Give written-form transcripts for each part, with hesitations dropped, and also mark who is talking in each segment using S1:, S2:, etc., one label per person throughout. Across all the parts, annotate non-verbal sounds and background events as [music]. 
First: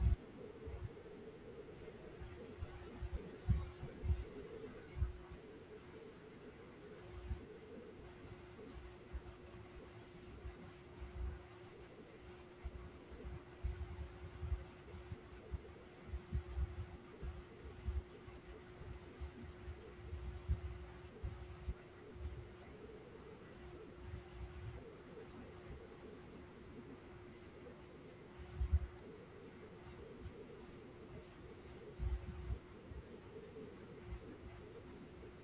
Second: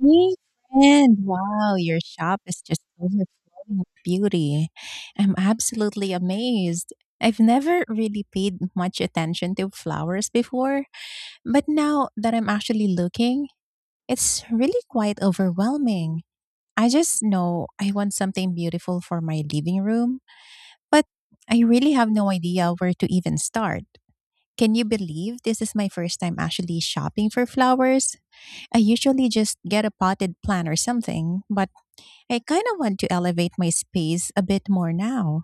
S1: Hey, friend. Wow, your shop is just overflowing with beauty. I'm absolutely amazed. I've never really paid much attention to flowers before, but now that I'm actually looking, it's really quite overwhelming. I just know I want something beautiful for my living room, but I really have no idea where to even start. Can you believe this is my first time actually shopping for flowers? I usually just get a potted plant or something, but I kind of want to elevate my space a bit more now.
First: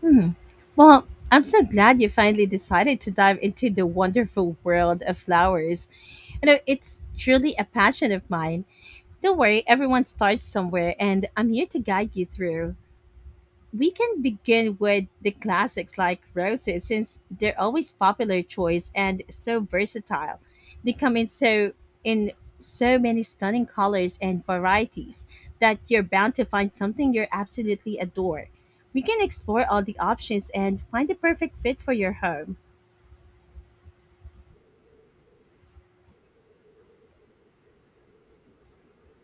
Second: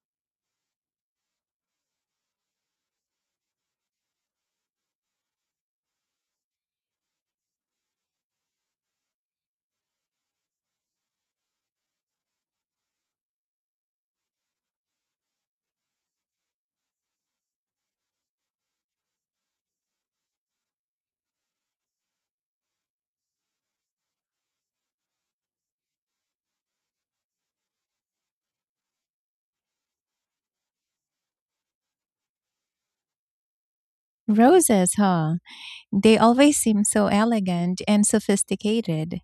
S2: Hmm. Well, I'm so glad you finally decided to dive into the wonderful world of flowers. It's truly a passion of mine. Don't worry, everyone starts somewhere, and I'm here to guide you through. We can begin with the classics like roses, since they're always popular choice and so versatile. They come in in so many stunning colors and varieties that you're bound to find something you absolutely adore. We can explore all the options and find the perfect fit for your home.
S1: Roses, huh? They always seem so elegant and sophisticated.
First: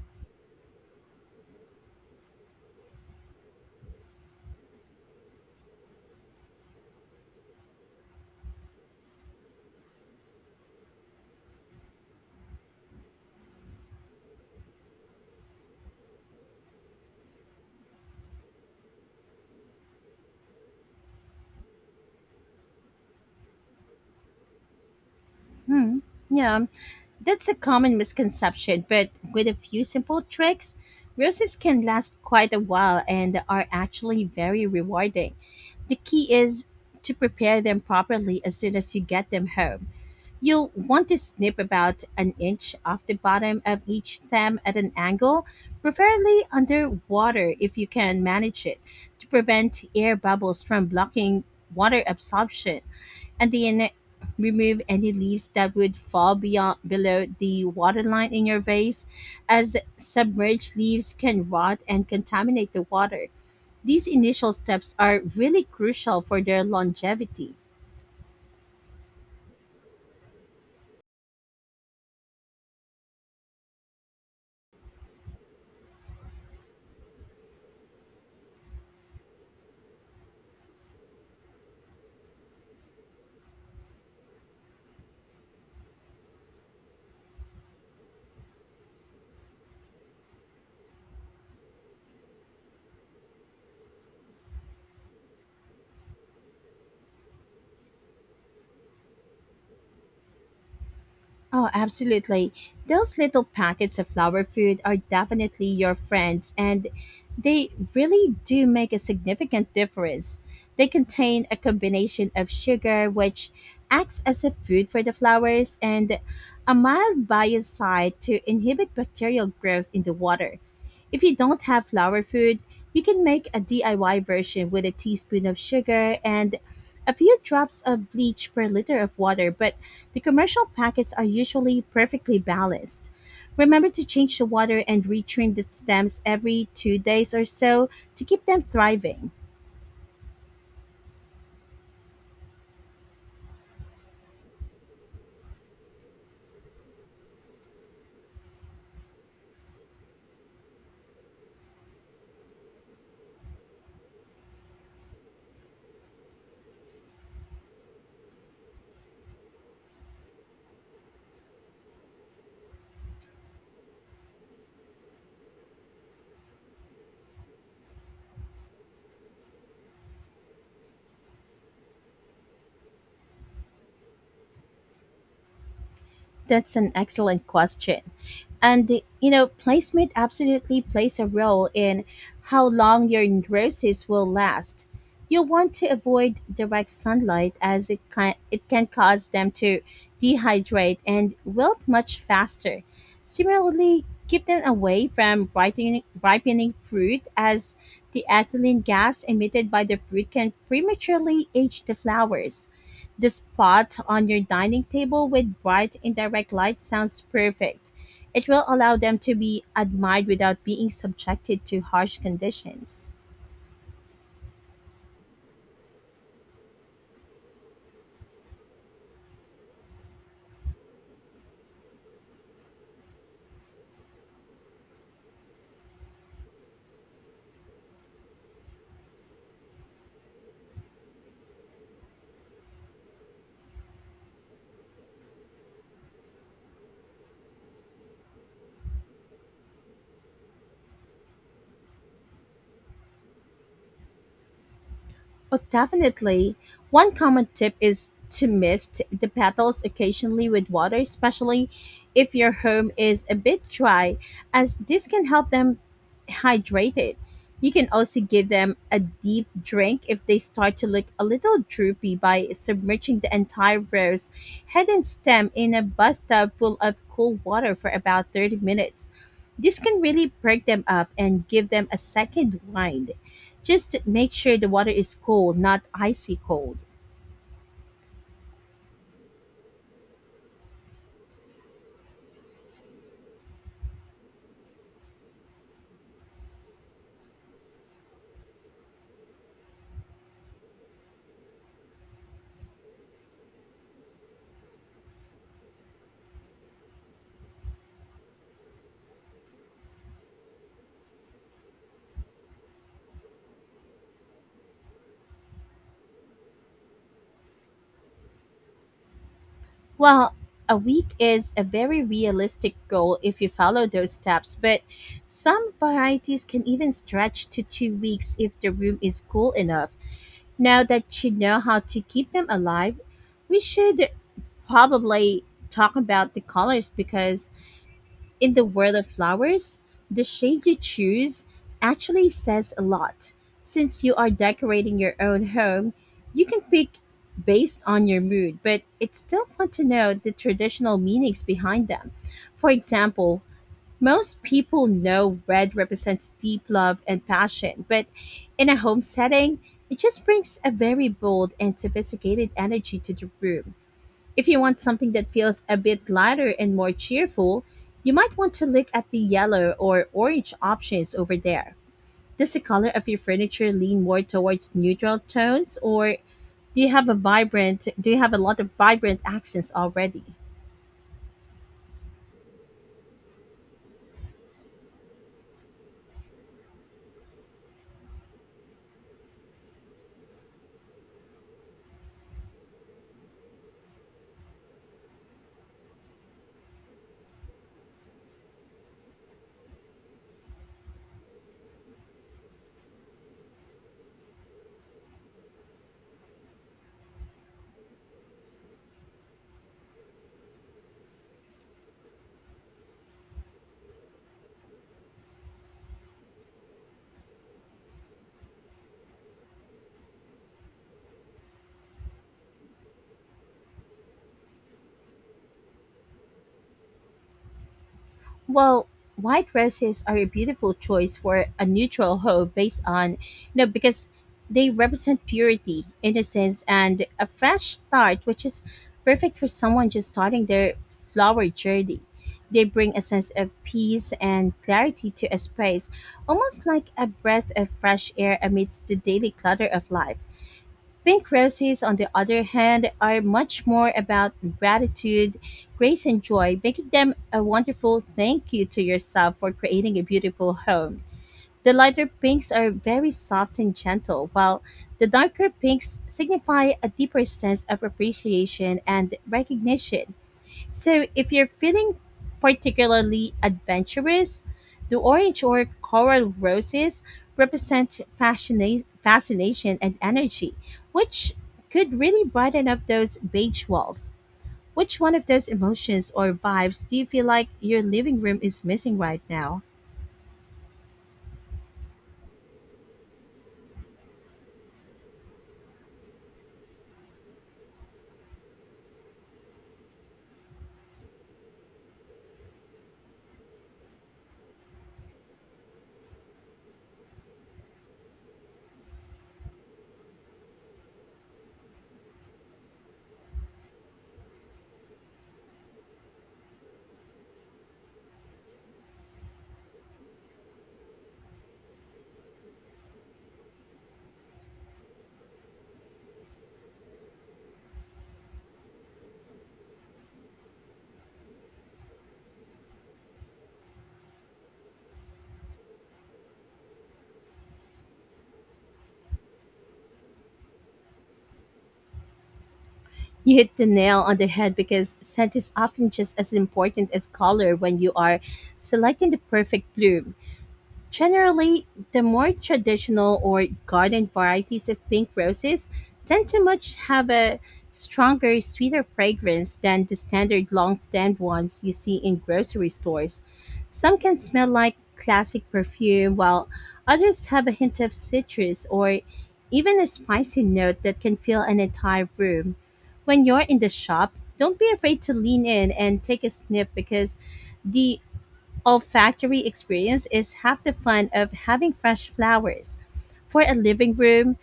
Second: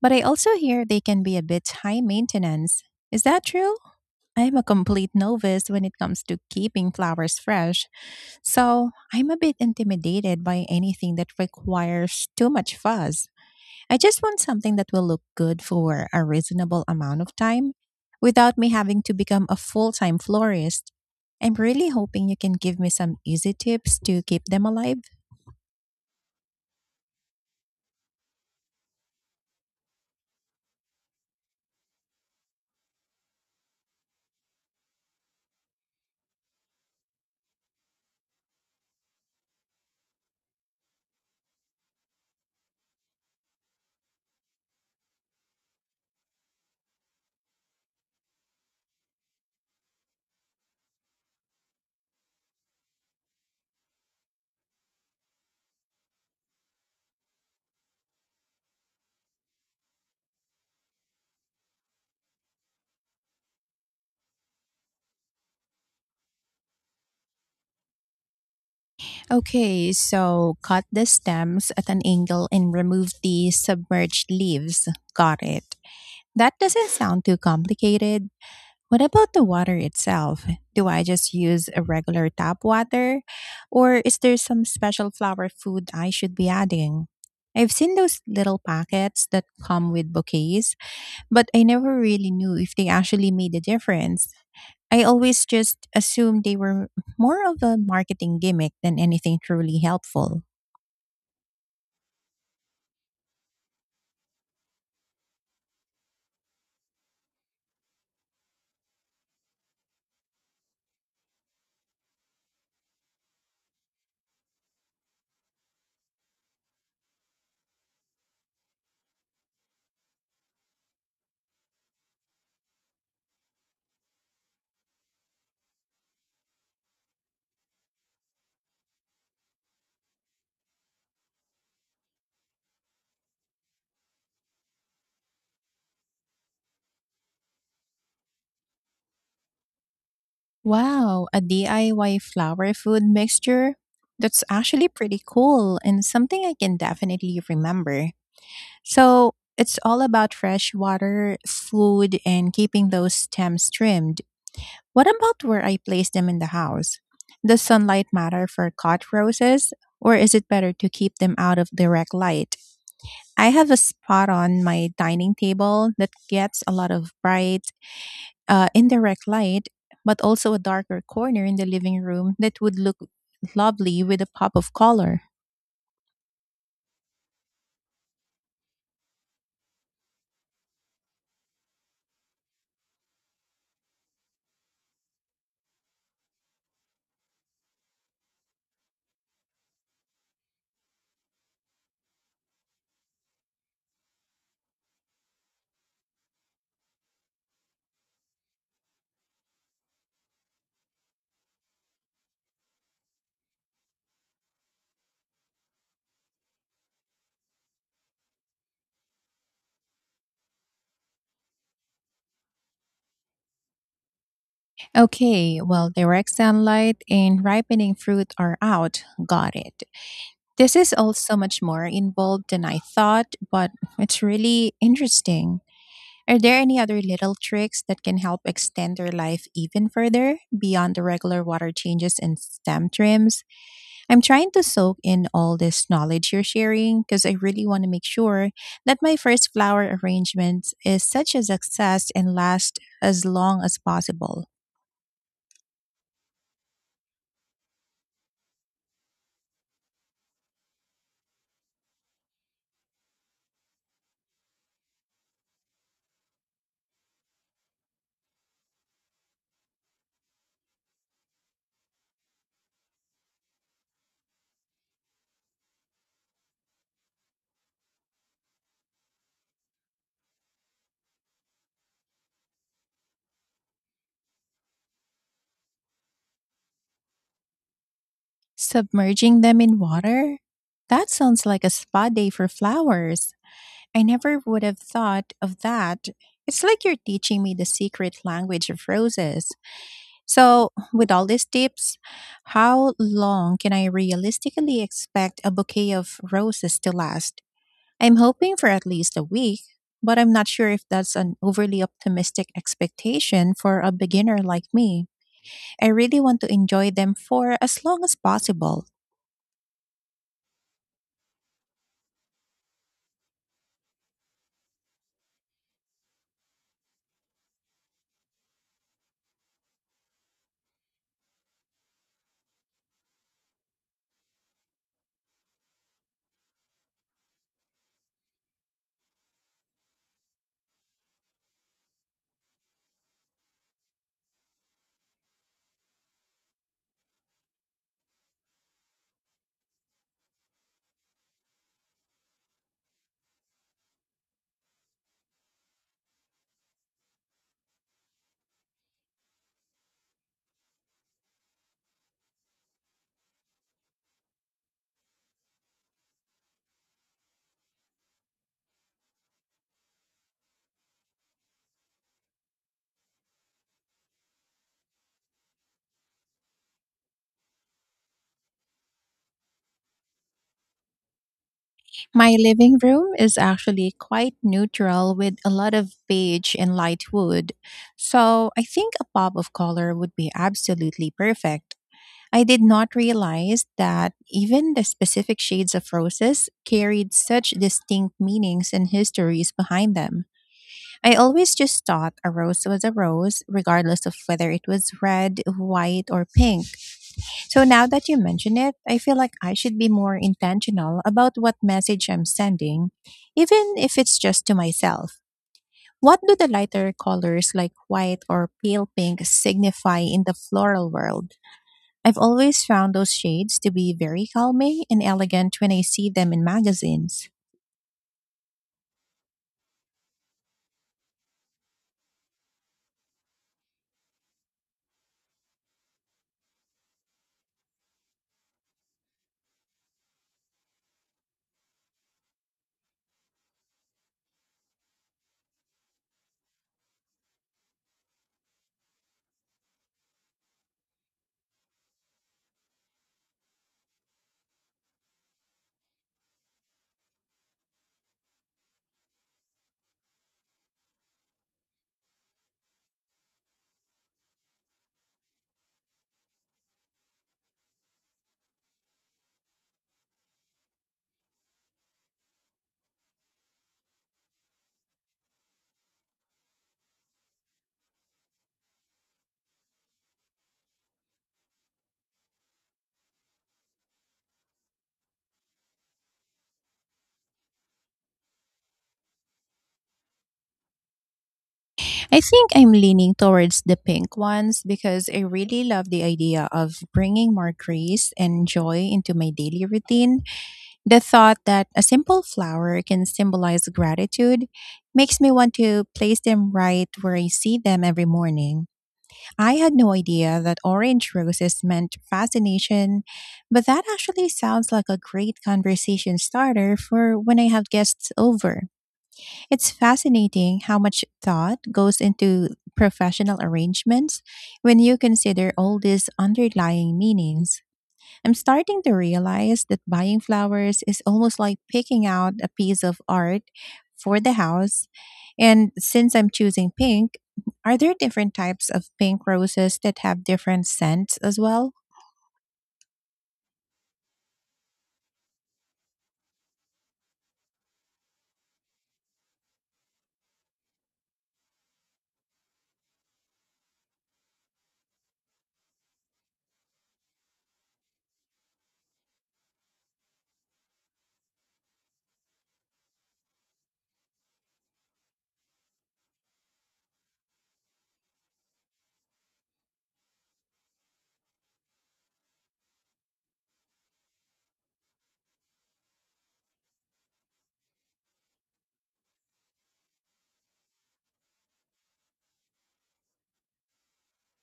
S1: But I also hear they can be a bit high maintenance. Is that true? I'm a complete novice when it comes to keeping flowers fresh, so I'm a bit intimidated by anything that requires too much fuss. I just want something that will look good for a reasonable amount of time without me having to become a full time florist. I'm really hoping you can give me some easy tips to keep them alive.
S2: Hmm. Yeah, that's a common misconception, but with a few simple tricks, roses can last quite a while and are actually very rewarding. The key is to prepare them properly as soon as you get them home. You'll want to snip about an inch off the bottom of each stem at an angle, preferably underwater if you can manage it, to prevent air bubbles from blocking water absorption. At the end, remove any leaves that would fall beyond below the water line in your vase, as submerged leaves can rot and contaminate the water. These initial steps are really crucial for their longevity.
S1: Okay, so cut the stems at an angle and remove the submerged leaves. Got it. That doesn't sound too complicated. What about the water itself? Do I just use a regular tap water? Or is there some special flower food I should be adding? I've seen those little packets that come with bouquets, but I never really knew if they actually made a difference. I always just assumed they were more of a marketing gimmick than anything truly helpful.
S2: Oh, absolutely. Those little packets of flower food are definitely your friends, and they really do make a significant difference. They contain a combination of sugar, which acts as a food for the flowers, and a mild biocide to inhibit bacterial growth in the water. If you don't have flower food, you can make a DIY version with a teaspoon of sugar and a few drops of bleach per liter of water, but the commercial packets are usually perfectly balanced. Remember to change the water and retrim the stems every 2 days or so to keep them thriving.
S1: Wow, a DIY flower food mixture? That's actually pretty cool and something I can definitely remember. So it's all about fresh water, food, and keeping those stems trimmed. What about where I place them in the house? Does sunlight matter for cot roses, or is it better to keep them out of direct light? I have a spot on my dining table that gets a lot of bright, indirect light, but also a darker corner in the living room that would look lovely with a pop of color.
S2: That's an excellent question. And placement absolutely plays a role in how long your roses will last. You'll want to avoid direct sunlight, as it can cause them to dehydrate and wilt much faster. Similarly, keep them away from ripening fruit, as the ethylene gas emitted by the fruit can prematurely age the flowers. The spot on your dining table with bright indirect light sounds perfect. It will allow them to be admired without being subjected to harsh conditions.
S1: Okay, well, direct sunlight and ripening fruit are out. Got it. This is all so much more involved than I thought, but it's really interesting. Are there any other little tricks that can help extend their life even further beyond the regular water changes and stem trims? I'm trying to soak in all this knowledge you're sharing because I really want to make sure that my first flower arrangement is such a success and lasts as long as possible.
S2: Oh, definitely. One common tip is to mist the petals occasionally with water, especially if your home is a bit dry, as this can help them hydrated. You can also give them a deep drink if they start to look a little droopy by submerging the entire rose head and stem in a bathtub full of cool water for about 30 minutes. This can really perk them up and give them a second wind. Just make sure the water is cold, not icy cold.
S1: Submerging them in water? That sounds like a spa day for flowers. I never would have thought of that. It's like you're teaching me the secret language of roses. So, with all these tips, how long can I realistically expect a bouquet of roses to last? I'm hoping for at least a week, but I'm not sure if that's an overly optimistic expectation for a beginner like me. I really want to enjoy them for as long as possible.
S2: Well, a week is a very realistic goal if you follow those steps, but some varieties can even stretch to 2 weeks if the room is cool enough. Now that you know how to keep them alive, we should probably talk about the colors, because in the world of flowers, the shade you choose actually says a lot. Since you are decorating your own home, you can pick based on your mood, but it's still fun to know the traditional meanings behind them. For example, most people know red represents deep love and passion, but in a home setting, it just brings a very bold and sophisticated energy to the room. If you want something that feels a bit lighter and more cheerful, you might want to look at the yellow or orange options over there. Does the color of your furniture lean more towards neutral tones, or do you have a lot of vibrant accents already?
S1: My living room is actually quite neutral with a lot of beige and light wood, so I think a pop of color would be absolutely perfect. I did not realize that even the specific shades of roses carried such distinct meanings and histories behind them. I always just thought a rose was a rose, regardless of whether it was red, white, or pink. So now that you mention it, I feel like I should be more intentional about what message I'm sending, even if it's just to myself. What do the lighter colors like white or pale pink signify in the floral world? I've always found those shades to be very calming and elegant when I see them in magazines.
S2: Well, white dresses are a beautiful choice for a neutral home based on, because they represent purity, innocence, and a fresh start, which is perfect for someone just starting their flower journey. They bring a sense of peace and clarity to a space, almost like a breath of fresh air amidst the daily clutter of life. Pink roses, on the other hand, are much more about gratitude, grace, and joy, making them a wonderful thank you to yourself for creating a beautiful home. The lighter pinks are very soft and gentle, while the darker pinks signify a deeper sense of appreciation and recognition. So, if you're feeling particularly adventurous, the orange or coral roses represent fascination and energy, which could really brighten up those beige walls. Which one of those emotions or vibes do you feel like your living room is missing right now?
S1: I think I'm leaning towards the pink ones because I really love the idea of bringing more grace and joy into my daily routine. The thought that a simple flower can symbolize gratitude makes me want to place them right where I see them every morning. I had no idea that orange roses meant fascination, but that actually sounds like a great conversation starter for when I have guests over. It's fascinating how much thought goes into professional arrangements when you consider all these underlying meanings. I'm starting to realize that buying flowers is almost like picking out a piece of art for the house. And since I'm choosing pink, are there different types of pink roses that have different scents as well?
S2: You hit the nail on the head, because scent is often just as important as color when you are selecting the perfect bloom. Generally, the more traditional or garden varieties of pink roses tend to much have a stronger, sweeter fragrance than the standard long-stemmed ones you see in grocery stores. Some can smell like classic perfume, while others have a hint of citrus or even a spicy note that can fill an entire room. When you're in the shop, don't be afraid to lean in and take a sniff, because the olfactory experience is half the fun of having fresh flowers. For a living room,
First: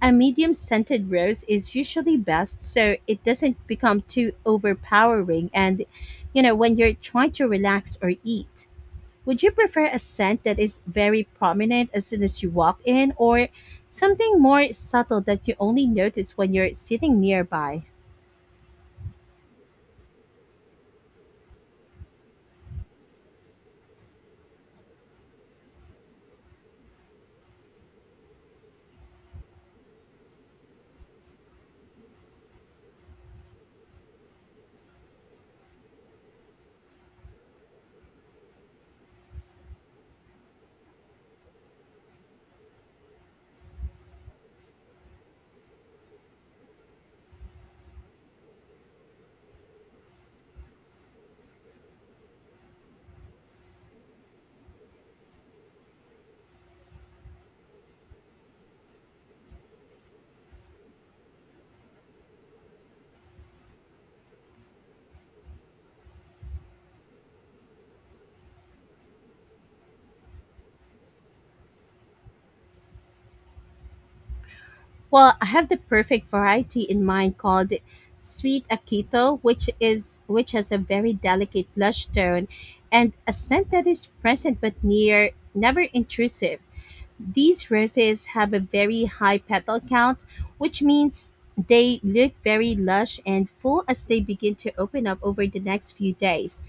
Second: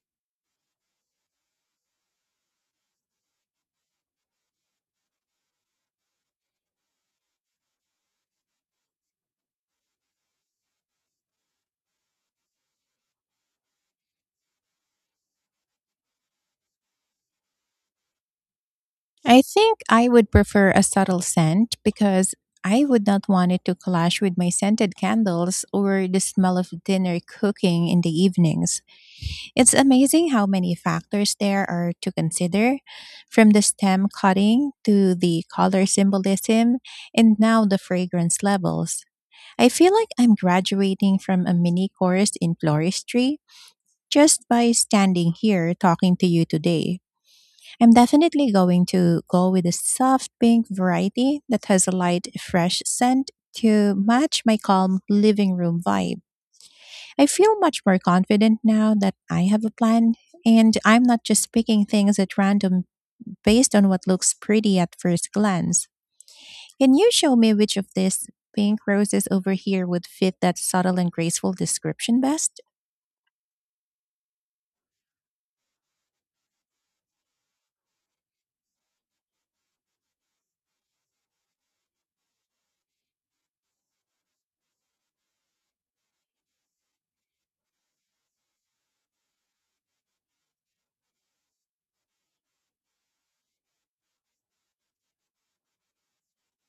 S2: a medium scented rose is usually best, so it doesn't become too overpowering and, when you're trying to relax or eat. Would you prefer a scent that is very prominent as soon as you walk in, or something more subtle that you only notice when you're sitting nearby?
S1: I think I would prefer a subtle scent because I would not want it to clash with my scented candles or the smell of dinner cooking in the evenings. It's amazing how many factors there are to consider, from the stem cutting to the color symbolism and now the fragrance levels. I feel like I'm graduating from a mini course in floristry just by standing here talking to you today. I'm definitely going to go with a soft pink variety that has a light, fresh scent to match my calm living room vibe. I feel much more confident now that I have a plan and I'm not just picking things at random based on what looks pretty at first glance. Can you show me which of these pink roses over here would fit that subtle and graceful description best?
S2: Well, I have the perfect variety in mind called Sweet Akito, which has a very delicate blush tone and a scent that is present but near never intrusive. These roses have a very high petal count, which means they look very lush and full as they begin to open up over the next few days.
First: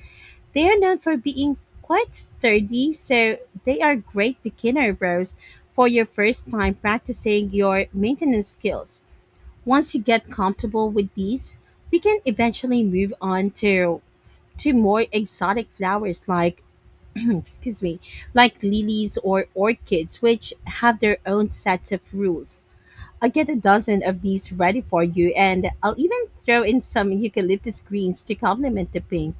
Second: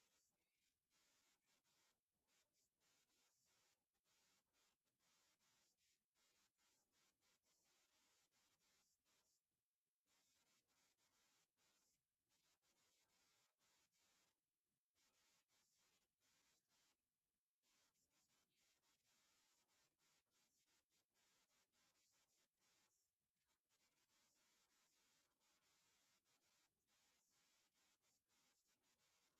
S2: They are known for being quite sturdy, so they are great beginner rows for your first time practicing your maintenance skills. Once you get comfortable with these, we can eventually move on to more exotic flowers like [clears throat] excuse me, like lilies or orchids, which have their own sets of rules. I'll get a dozen of these ready for you, and I'll even throw in some eucalyptus greens to complement the pink.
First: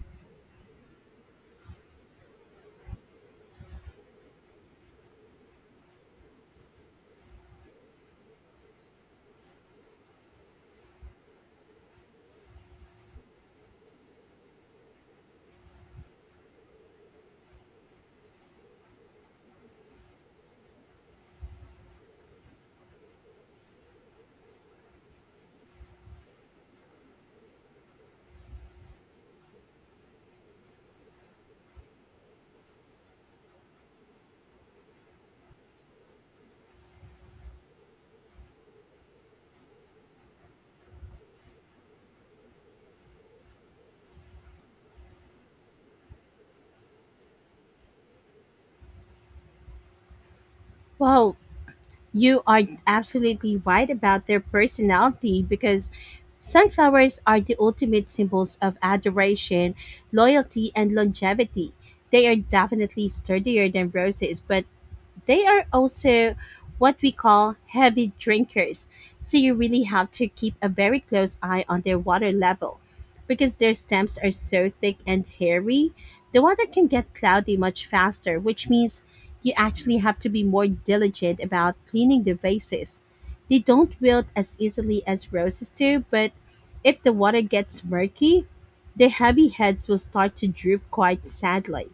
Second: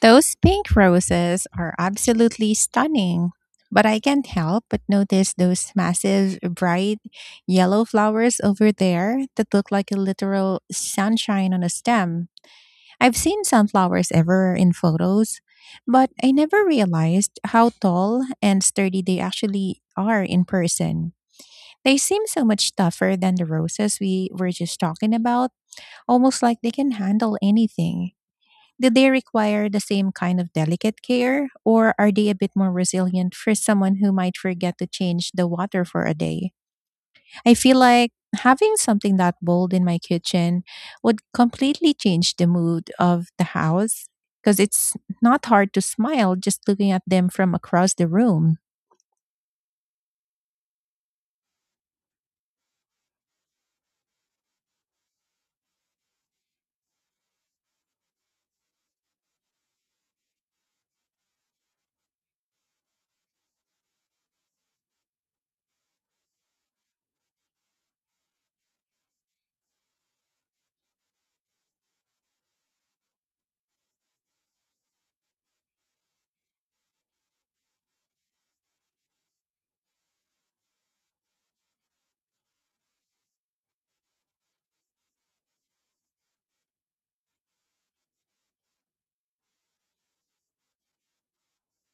S1: Those pink roses are absolutely stunning, but I can't help but notice those massive, bright yellow flowers over there that look like a literal sunshine on a stem. I've seen sunflowers ever in photos, but I never realized how tall and sturdy they actually are in person. They seem so much tougher than the roses we were just talking about, almost like they can handle anything. Do they require the same kind of delicate care, or are they a bit more resilient for someone who might forget to change the water for a day? I feel like having something that bold in my kitchen would completely change the mood of the house because it's not hard to smile just looking at them from across the room.
S2: Wow, you are absolutely right about their personality, because sunflowers are the ultimate symbols of adoration, loyalty, and longevity. They are definitely sturdier than roses, but they are also what we call heavy drinkers. So you really have to keep a very close eye on their water level. Because their stems are so thick and hairy, the water can get cloudy much faster, which means you actually have to be more diligent about cleaning the vases. They don't wilt as easily as roses do, but if the water gets murky, the heavy heads will start to droop quite sadly.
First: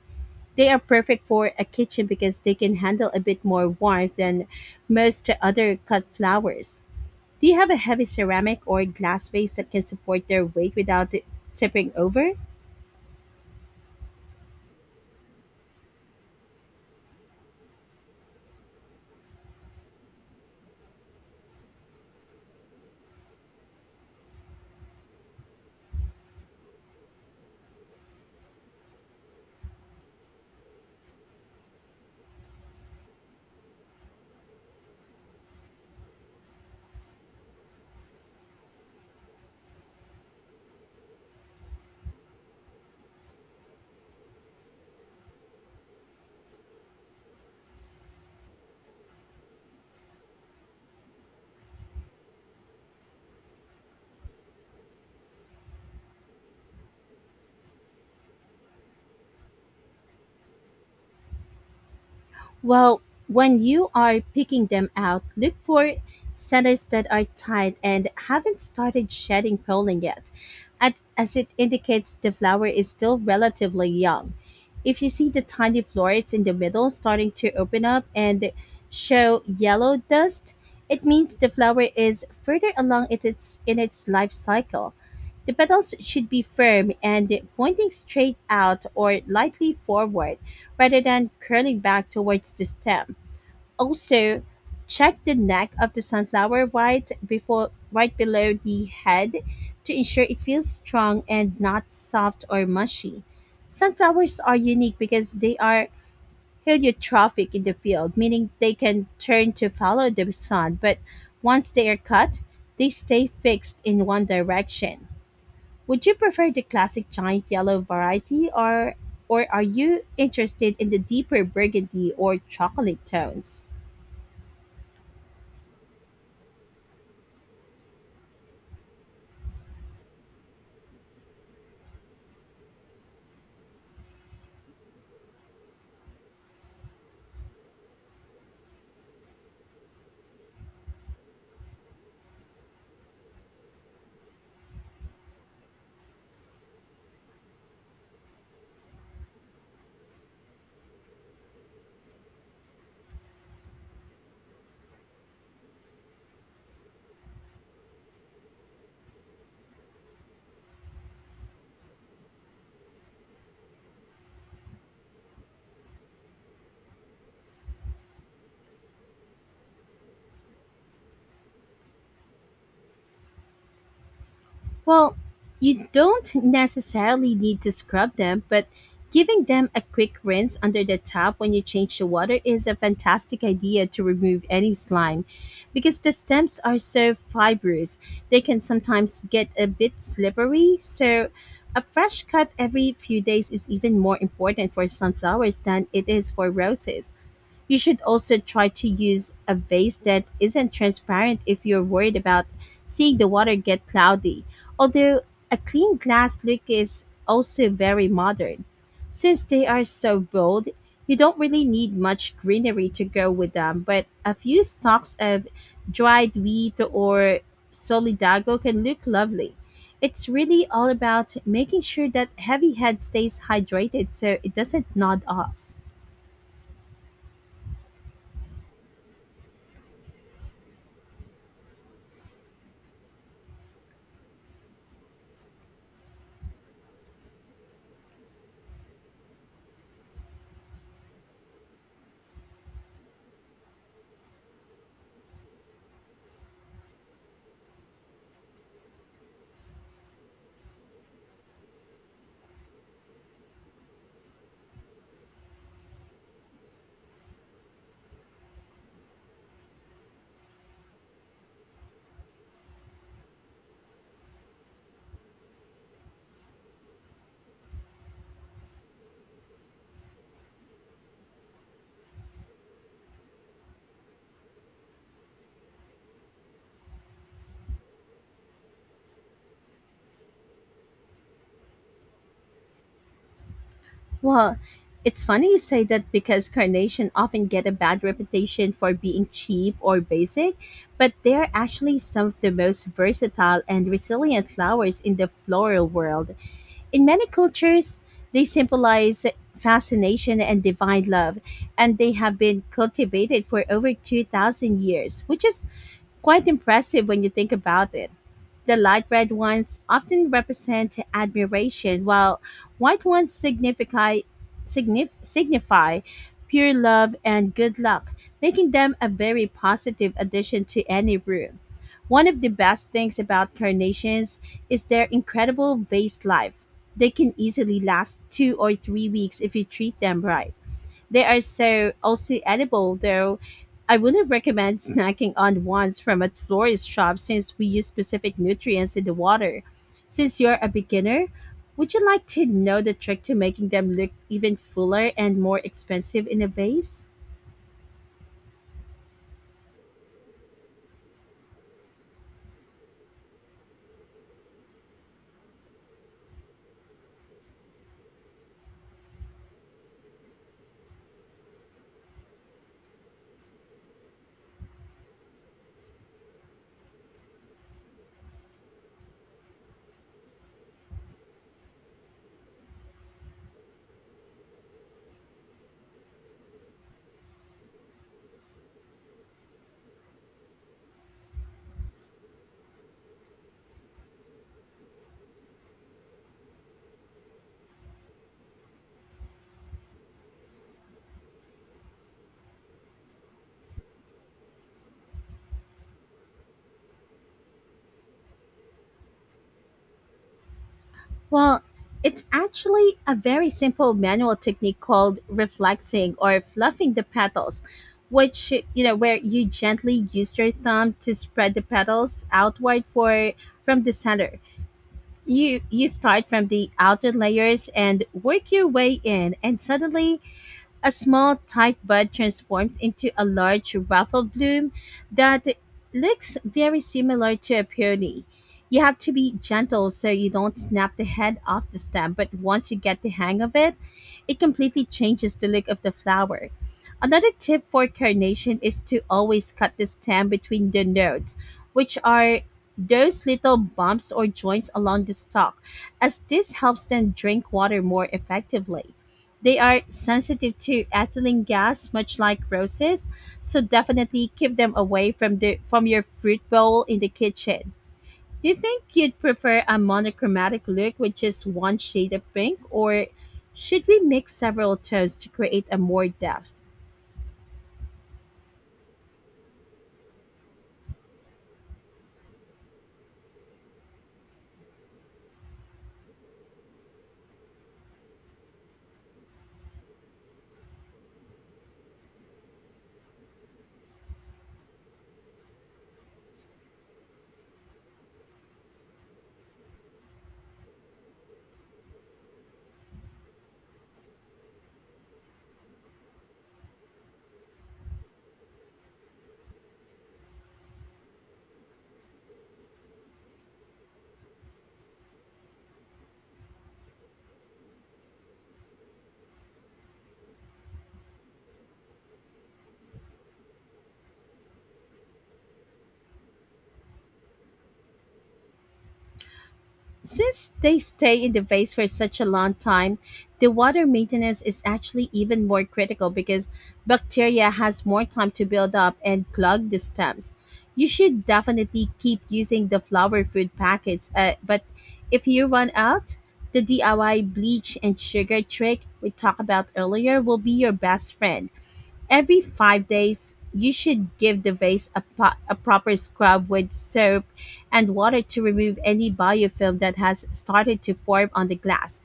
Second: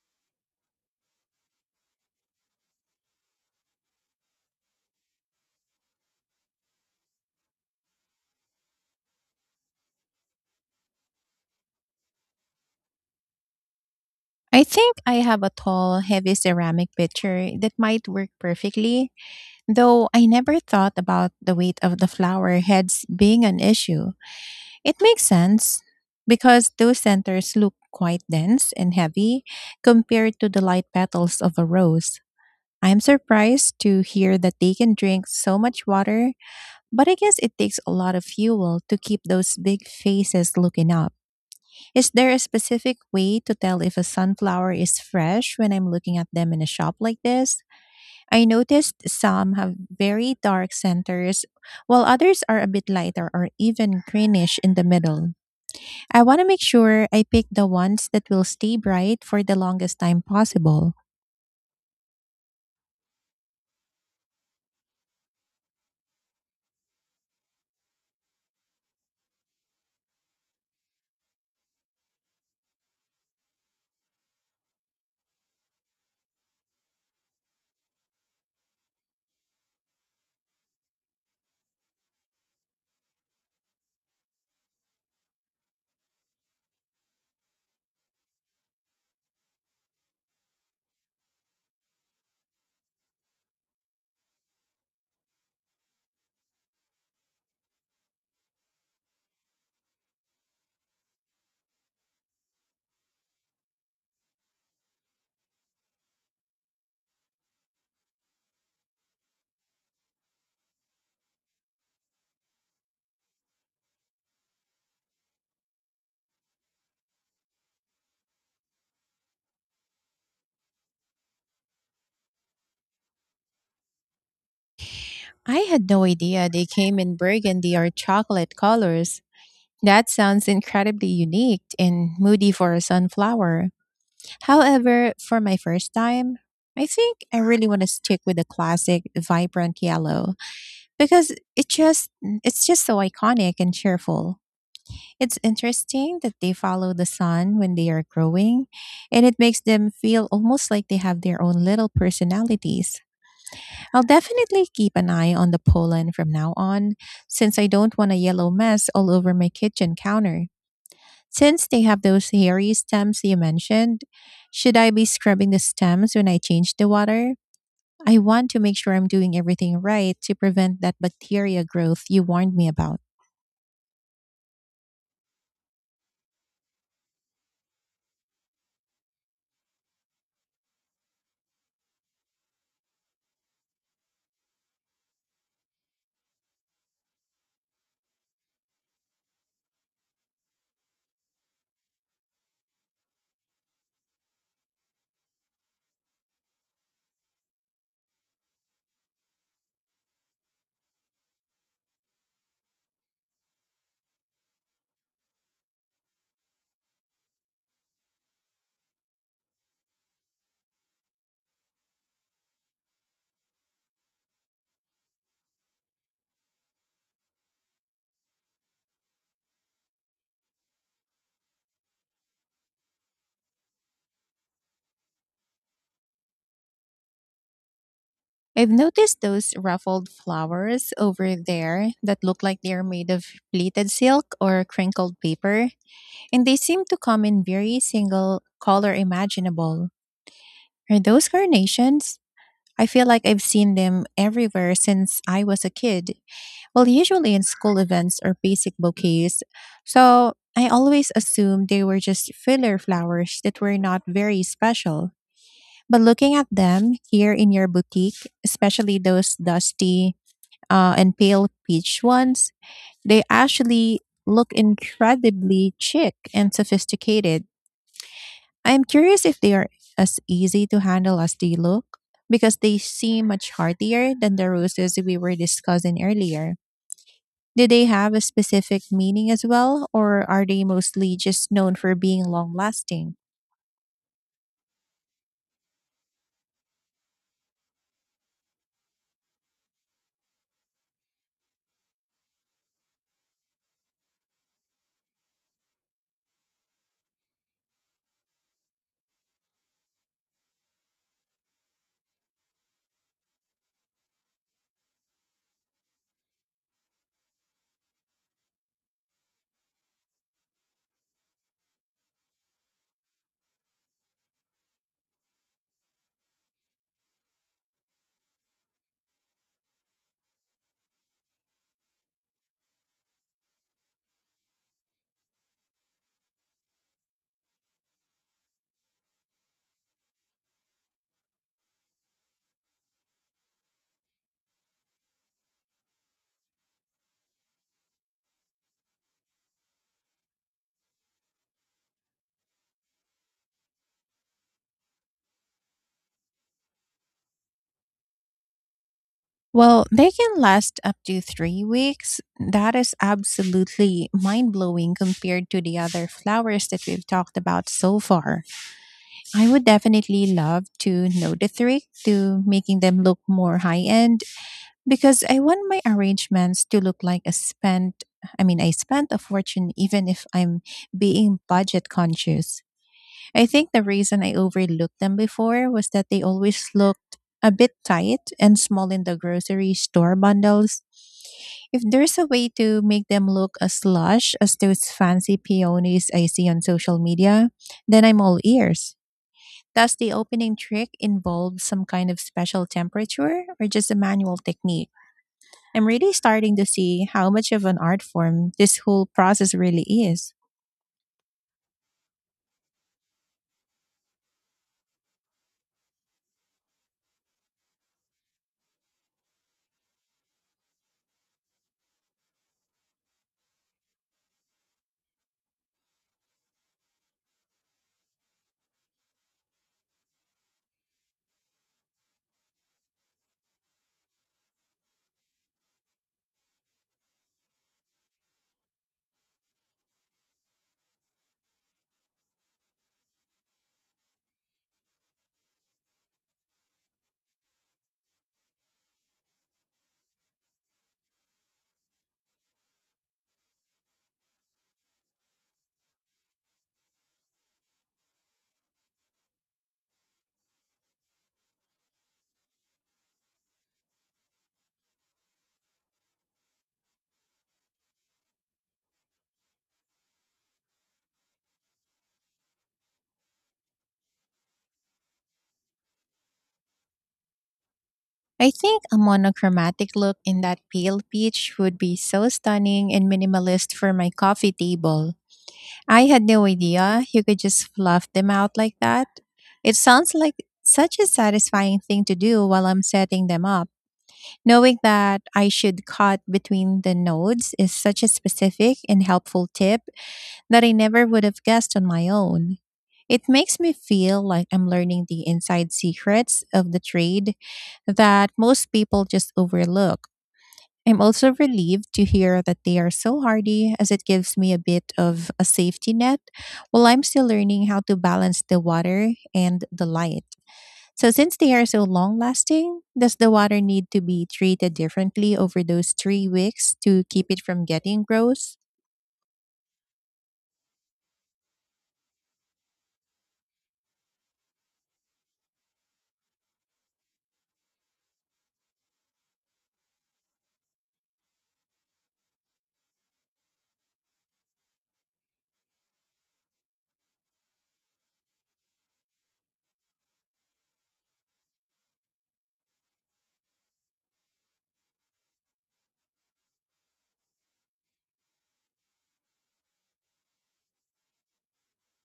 S2: They are perfect for a kitchen, because they can handle a bit more warmth than most other cut flowers. Do you have a heavy ceramic or glass vase that can support their weight without it tipping over?
S1: I think I have a tall, heavy ceramic pitcher that might work perfectly, though I never thought about the weight of the flower heads being an issue. It makes sense because those centers look quite dense and heavy compared to the light petals of a rose. I'm surprised to hear that they can drink so much water, but I guess it takes a lot of fuel to keep those big faces looking up. Is there a specific way to tell if a sunflower is fresh when I'm looking at them in a shop like this? I noticed some have very dark centers, while others are a bit lighter or even greenish in the middle. I want to make sure I pick the ones that will stay bright for the longest time possible.
S2: Well, when you are picking them out, look for centers that are tied and haven't started shedding pollen yet, as it indicates the flower is still relatively young. If you see the tiny florets in the middle starting to open up and show yellow dust, it means the flower is further along it- its in its life cycle. The petals should be firm and pointing straight out or lightly forward rather than curling back towards the stem. Also, check the neck of the sunflower right below the head to ensure it feels strong and not soft or mushy. Sunflowers are unique because they are heliotrophic in the field, meaning they can turn to follow the sun, but once they are cut, they stay fixed in one direction. Would you prefer the classic giant yellow variety, or are you interested in the deeper burgundy or chocolate tones?
S1: I had no idea they came in burgundy or chocolate colors. That sounds incredibly unique and moody for a sunflower. However, for my first time, I think I really want to stick with the classic vibrant yellow because it's just so iconic and cheerful. It's interesting that they follow the sun when they are growing and it makes them feel almost like they have their own little personalities. I'll definitely keep an eye on the pollen from now on, since I don't want a yellow mess all over my kitchen counter. Since they have those hairy stems you mentioned, should I be scrubbing the stems when I change the water? I want to make sure I'm doing everything right to prevent that bacteria growth you warned me about.
S2: Well, you don't necessarily need to scrub them, but giving them a quick rinse under the tap when you change the water is a fantastic idea to remove any slime, because the stems are so fibrous. They can sometimes get a bit slippery, so a fresh cut every few days is even more important for sunflowers than it is for roses. You should also try to use a vase that isn't transparent if you're worried about seeing the water get cloudy, although a clean glass look is also very modern. Since they are so bold, you don't really need much greenery to go with them, but a few stalks of dried wheat or solidago can look lovely. It's really all about making sure that heavy head stays hydrated so it doesn't nod off.
S1: I've noticed those ruffled flowers over there that look like they're made of pleated silk or crinkled paper, and they seem to come in very single color imaginable. Are those carnations? I feel like I've seen them everywhere since I was a kid. Well, usually in school events or basic bouquets. So I always assumed they were just filler flowers that were not very special. But looking at them here in your boutique, especially those dusty, and pale peach ones, they actually look incredibly chic and sophisticated. I'm curious if they are as easy to handle as they look because they seem much heartier than the roses we were discussing earlier. Do they have a specific meaning as well, or are they mostly just known for being long lasting?
S2: Well, it's funny you say that because carnation often get a bad reputation for being cheap or basic, but they are actually some of the most versatile and resilient flowers in the floral world. In many cultures, they symbolize fascination and divine love, and they have been cultivated for over 2,000 years, which is quite impressive when you think about it. The light red ones often represent admiration, while white ones signify pure love and good luck, making them a very positive addition to any room. One of the best things about carnations is their incredible vase life. They can easily last 2 or 3 weeks if you treat them right. They are so also edible, though I wouldn't recommend snacking on ones from a florist shop since we use specific nutrients in the water. Since you're a beginner, would you like to know the trick to making them look even fuller and more expensive in a vase?
S1: Well, they can last up to 3 weeks. That is absolutely mind blowing compared to the other flowers that we've talked about so far. I would definitely love to know the trick to making them look more high end because I want my arrangements to look like a spent I mean I spent a fortune even if I'm being budget conscious. I think the reason I overlooked them before was that they always looked a bit tight and small in the grocery store bundles. If there's a way to make them look as lush as those fancy peonies I see on social media, then I'm all ears. Does the opening trick involve some kind of special temperature or just a manual technique? I'm really starting to see how much of an art form this whole process really is.
S2: Well, it's actually a very simple manual technique called reflexing or fluffing the petals, which, you know, where you gently use your thumb to spread the petals outward for from the center. You start from the outer layers and work your way in, and suddenly a small, tight bud transforms into a large, ruffled bloom that looks very similar to a peony. You have to be gentle so you don't snap the head off the stem, but once you get the hang of it, it completely changes the look of the flower. Another tip for carnation is to always cut the stem between the nodes, which are those little bumps or joints along the stalk, as this helps them drink water more effectively. They are sensitive to ethylene gas, much like roses, so definitely keep them away from your fruit bowl in the kitchen. Do you think you'd prefer a monochromatic look with just one shade of pink, or should we mix several tones to create a more depth?
S1: I think a monochromatic look in that pale peach would be so stunning and minimalist for my coffee table. I had no idea you could just fluff them out like that. It sounds like such a satisfying thing to do while I'm setting them up. Knowing that I should cut between the nodes is such a specific and helpful tip that I never would have guessed on my own. It makes me feel like I'm learning the inside secrets of the trade that most people just overlook. I'm also relieved to hear that they are so hardy, as it gives me a bit of a safety net while I'm still learning how to balance the water and the light. So, since they are so long lasting, does the water need to be treated differently over those 3 weeks to keep it from getting gross?
S2: Since they stay in the vase for such a long time, the water maintenance is actually even more critical because bacteria has more time to build up and clog the stems. You should definitely keep using the flower food packets, but if you run out, the DIY bleach and sugar trick we talked about earlier will be your best friend. Every 5 days, you should give the vase a proper scrub with soap and water to remove any biofilm that has started to form on the glass.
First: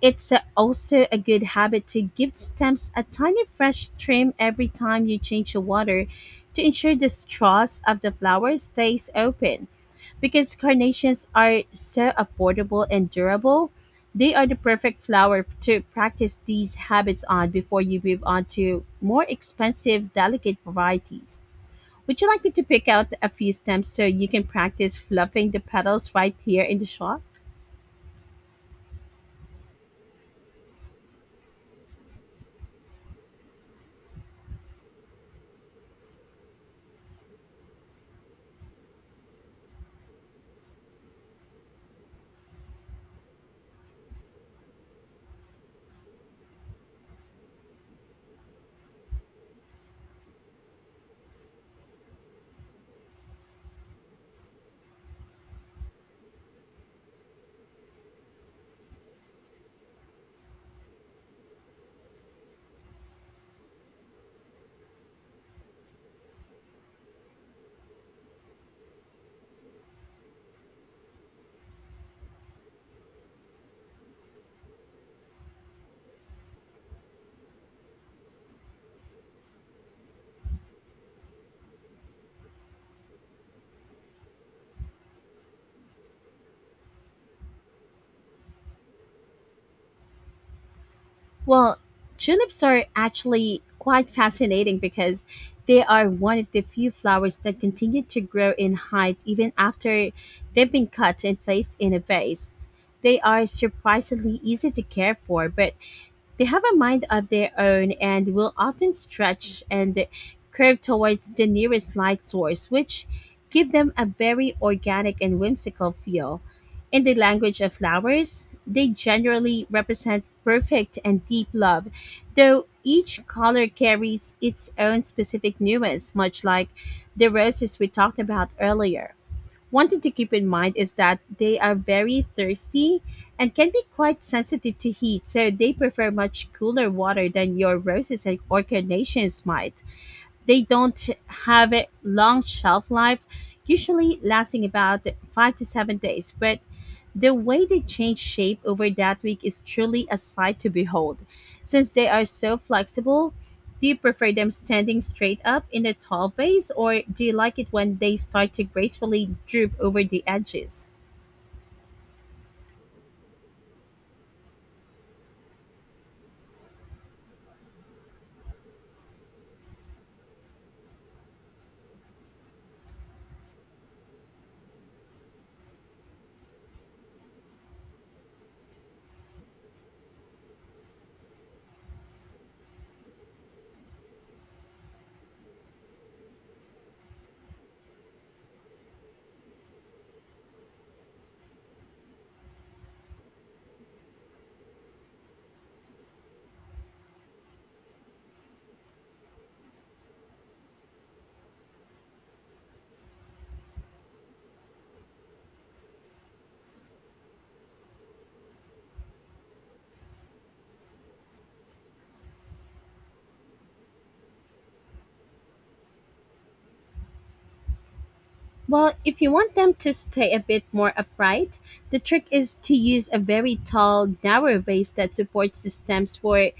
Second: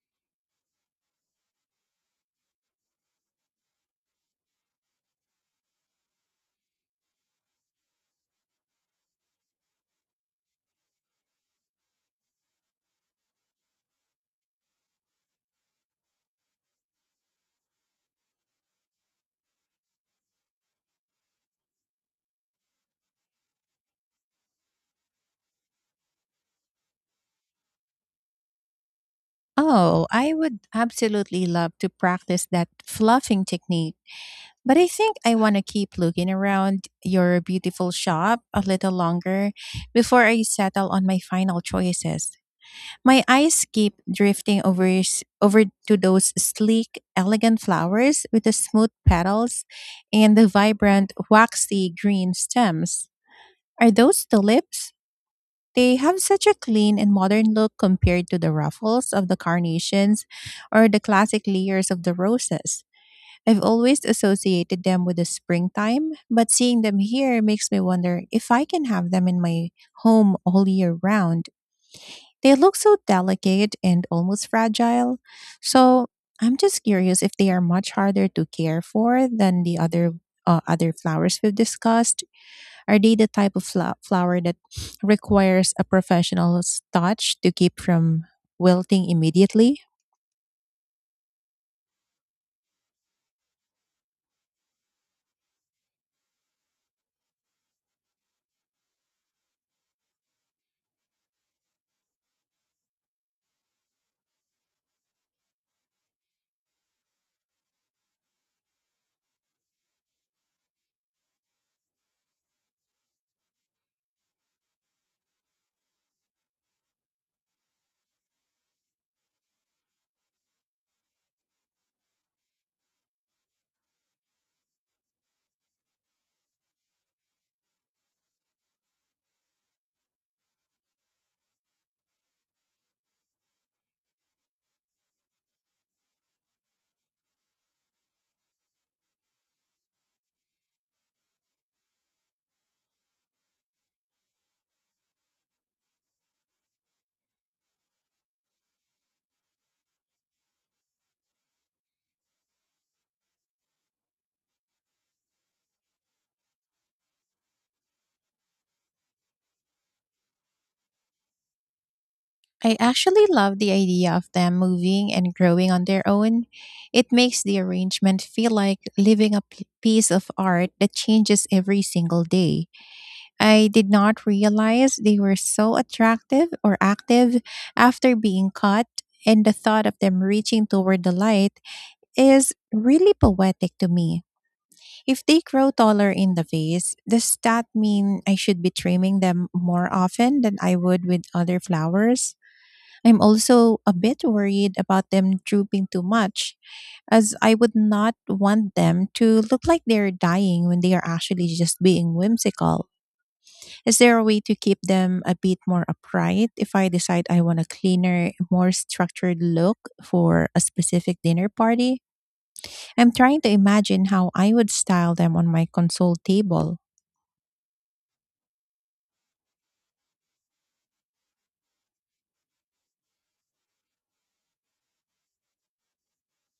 S2: It's also a good habit to give the stems a tiny fresh trim every time you change the water to ensure the straws of the flower stays open. Because carnations are so affordable and durable, they are the perfect flower to practice these habits on before you move on to more expensive, delicate varieties. Would you like me to pick out a few stems so you can practice fluffing the petals right here in the shop?
S1: Oh, I would absolutely love to practice that fluffing technique, but I think I want to keep looking around your beautiful shop a little longer before I settle on my final choices. My eyes keep drifting over to those sleek, elegant flowers with the smooth petals and the vibrant, waxy green stems. Are those tulips? They have such a clean and modern look compared to the ruffles of the carnations or the classic layers of the roses. I've always associated them with the springtime, but seeing them here makes me wonder if I can have them in my home all year round. They look so delicate and almost fragile. So I'm just curious if they are much harder to care for than the other flowers we've discussed. Are they the type of flower that requires a professional's touch to keep from wilting immediately?
S2: Well, tulips are actually quite fascinating because they are one of the few flowers that continue to grow in height even after they've been cut and placed in a vase. They are surprisingly easy to care for, but they have a mind of their own and will often stretch and curve towards the nearest light source, which give them a very organic and whimsical feel. In the language of flowers, they generally represent perfect and deep love, though each color carries its own specific nuance, much like the roses we talked about earlier. One thing to keep in mind is that they are very thirsty and can be quite sensitive to heat, so they prefer much cooler water than your roses and carnations might. They don't have a long shelf life, usually lasting about 5 to 7 days, but the way they change shape over that week is truly a sight to behold. Since they are so flexible, do you prefer them standing straight up in a tall vase, or do you like it when they start to gracefully droop over the edges?
S1: I actually love the idea of them moving and growing on their own. It makes the arrangement feel like living a piece of art that changes every single day. I did not realize they were so attractive or active after being caught, and the thought of them reaching toward the light is really poetic to me. If they grow taller in the vase, does that mean I should be trimming them more often than I would with other flowers? I'm also a bit worried about them drooping too much, as I would not want them to look like they're dying when they are actually just being whimsical. Is there a way to keep them a bit more upright if I decide I want a cleaner, more structured look for a specific dinner party? I'm trying to imagine how I would style them on my console table.
S2: Well, if you want them to stay a bit more upright, the trick is to use a very tall, narrow vase that supports the stems for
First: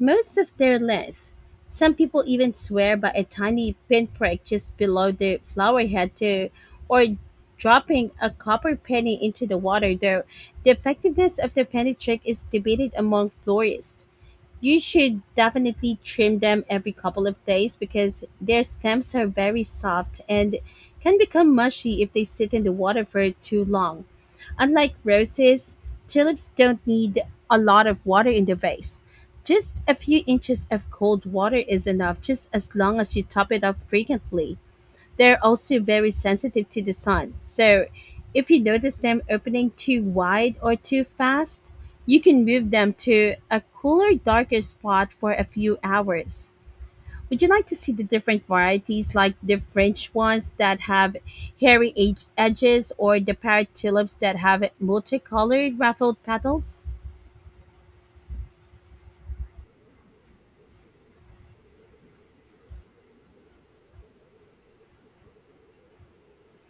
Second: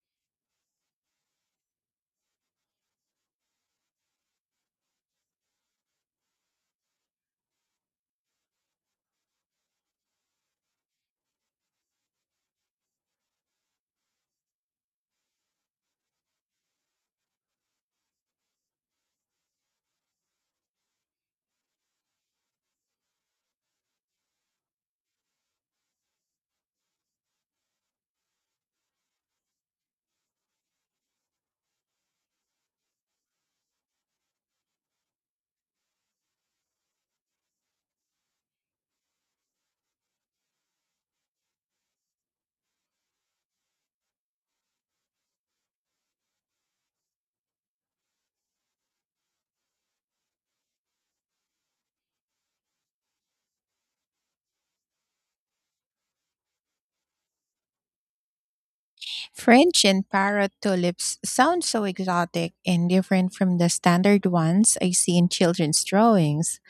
S2: most of their length. Some people even swear by a tiny pinprick just below the flower head, to, or dropping a copper penny into the water, though the effectiveness of the penny trick is debated among florists. You should definitely trim them every couple of days because their stems are very soft and can become mushy if they sit in the water for too long. Unlike roses, tulips don't need a lot of water in the vase. Just a few inches of cold water is enough, just as long as you top it up frequently. They're also very sensitive to the sun. So, if you notice them opening too wide or too fast, you can move them to a cooler, darker spot for a few hours. Would you like to see the different varieties, like the French ones that have hairy edges, or the parrot tulips that have multicolored ruffled petals?
S1: French and parrot tulips sound so exotic and different from the standard ones I see in children's drawings.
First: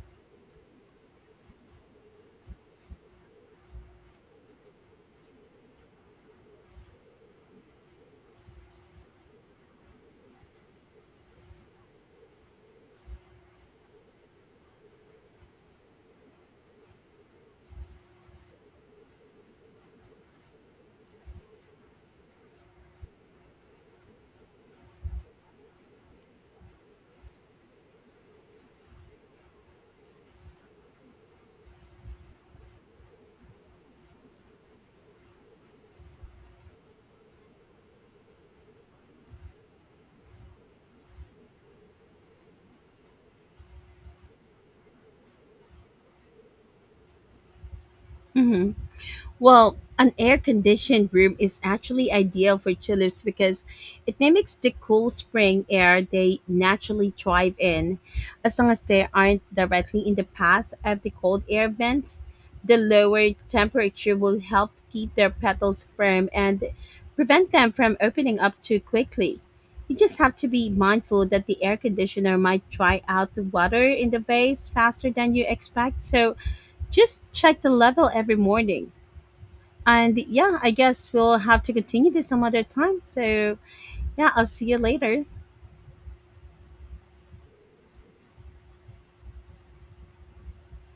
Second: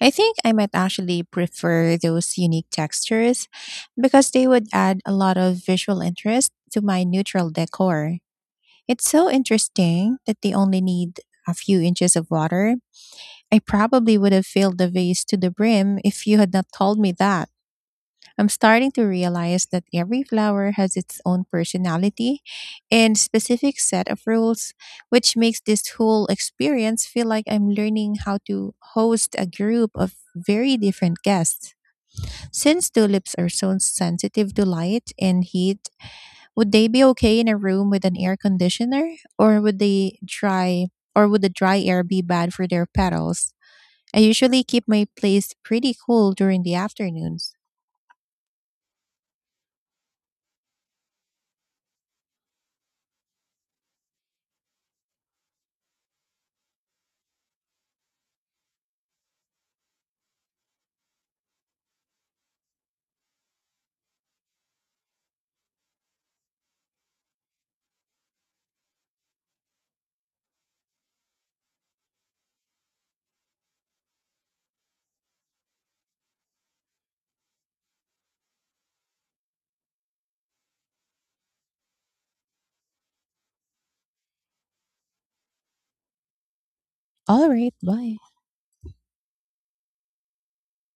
S1: I think I might actually prefer those unique textures because they would add a lot of visual interest to my neutral decor. It's so interesting that they only need a few inches of water. I probably would have filled the vase to the brim if you had not told me that. I'm starting to realize that every flower has its own personality and specific set of rules, which makes this whole experience feel like I'm learning how to host a group of very different guests. Since tulips are so sensitive to light and heat, would they be okay in a room with an air conditioner, or would the dry air be bad for their petals? I usually keep my place pretty cool during the afternoons.
S2: hmm Well, an air conditioned room is actually ideal for tulips because it mimics the cool spring air they naturally thrive in. As long as they aren't directly in the path of the cold air vents, the lower temperature will help keep their petals firm and prevent them from opening up too quickly. You just have to be mindful that the air conditioner might dry out the water in the vase faster than you expect, so just check the level every morning. And yeah, I guess we'll have to continue this some other time. So yeah, I'll see you later.
S1: All right, bye.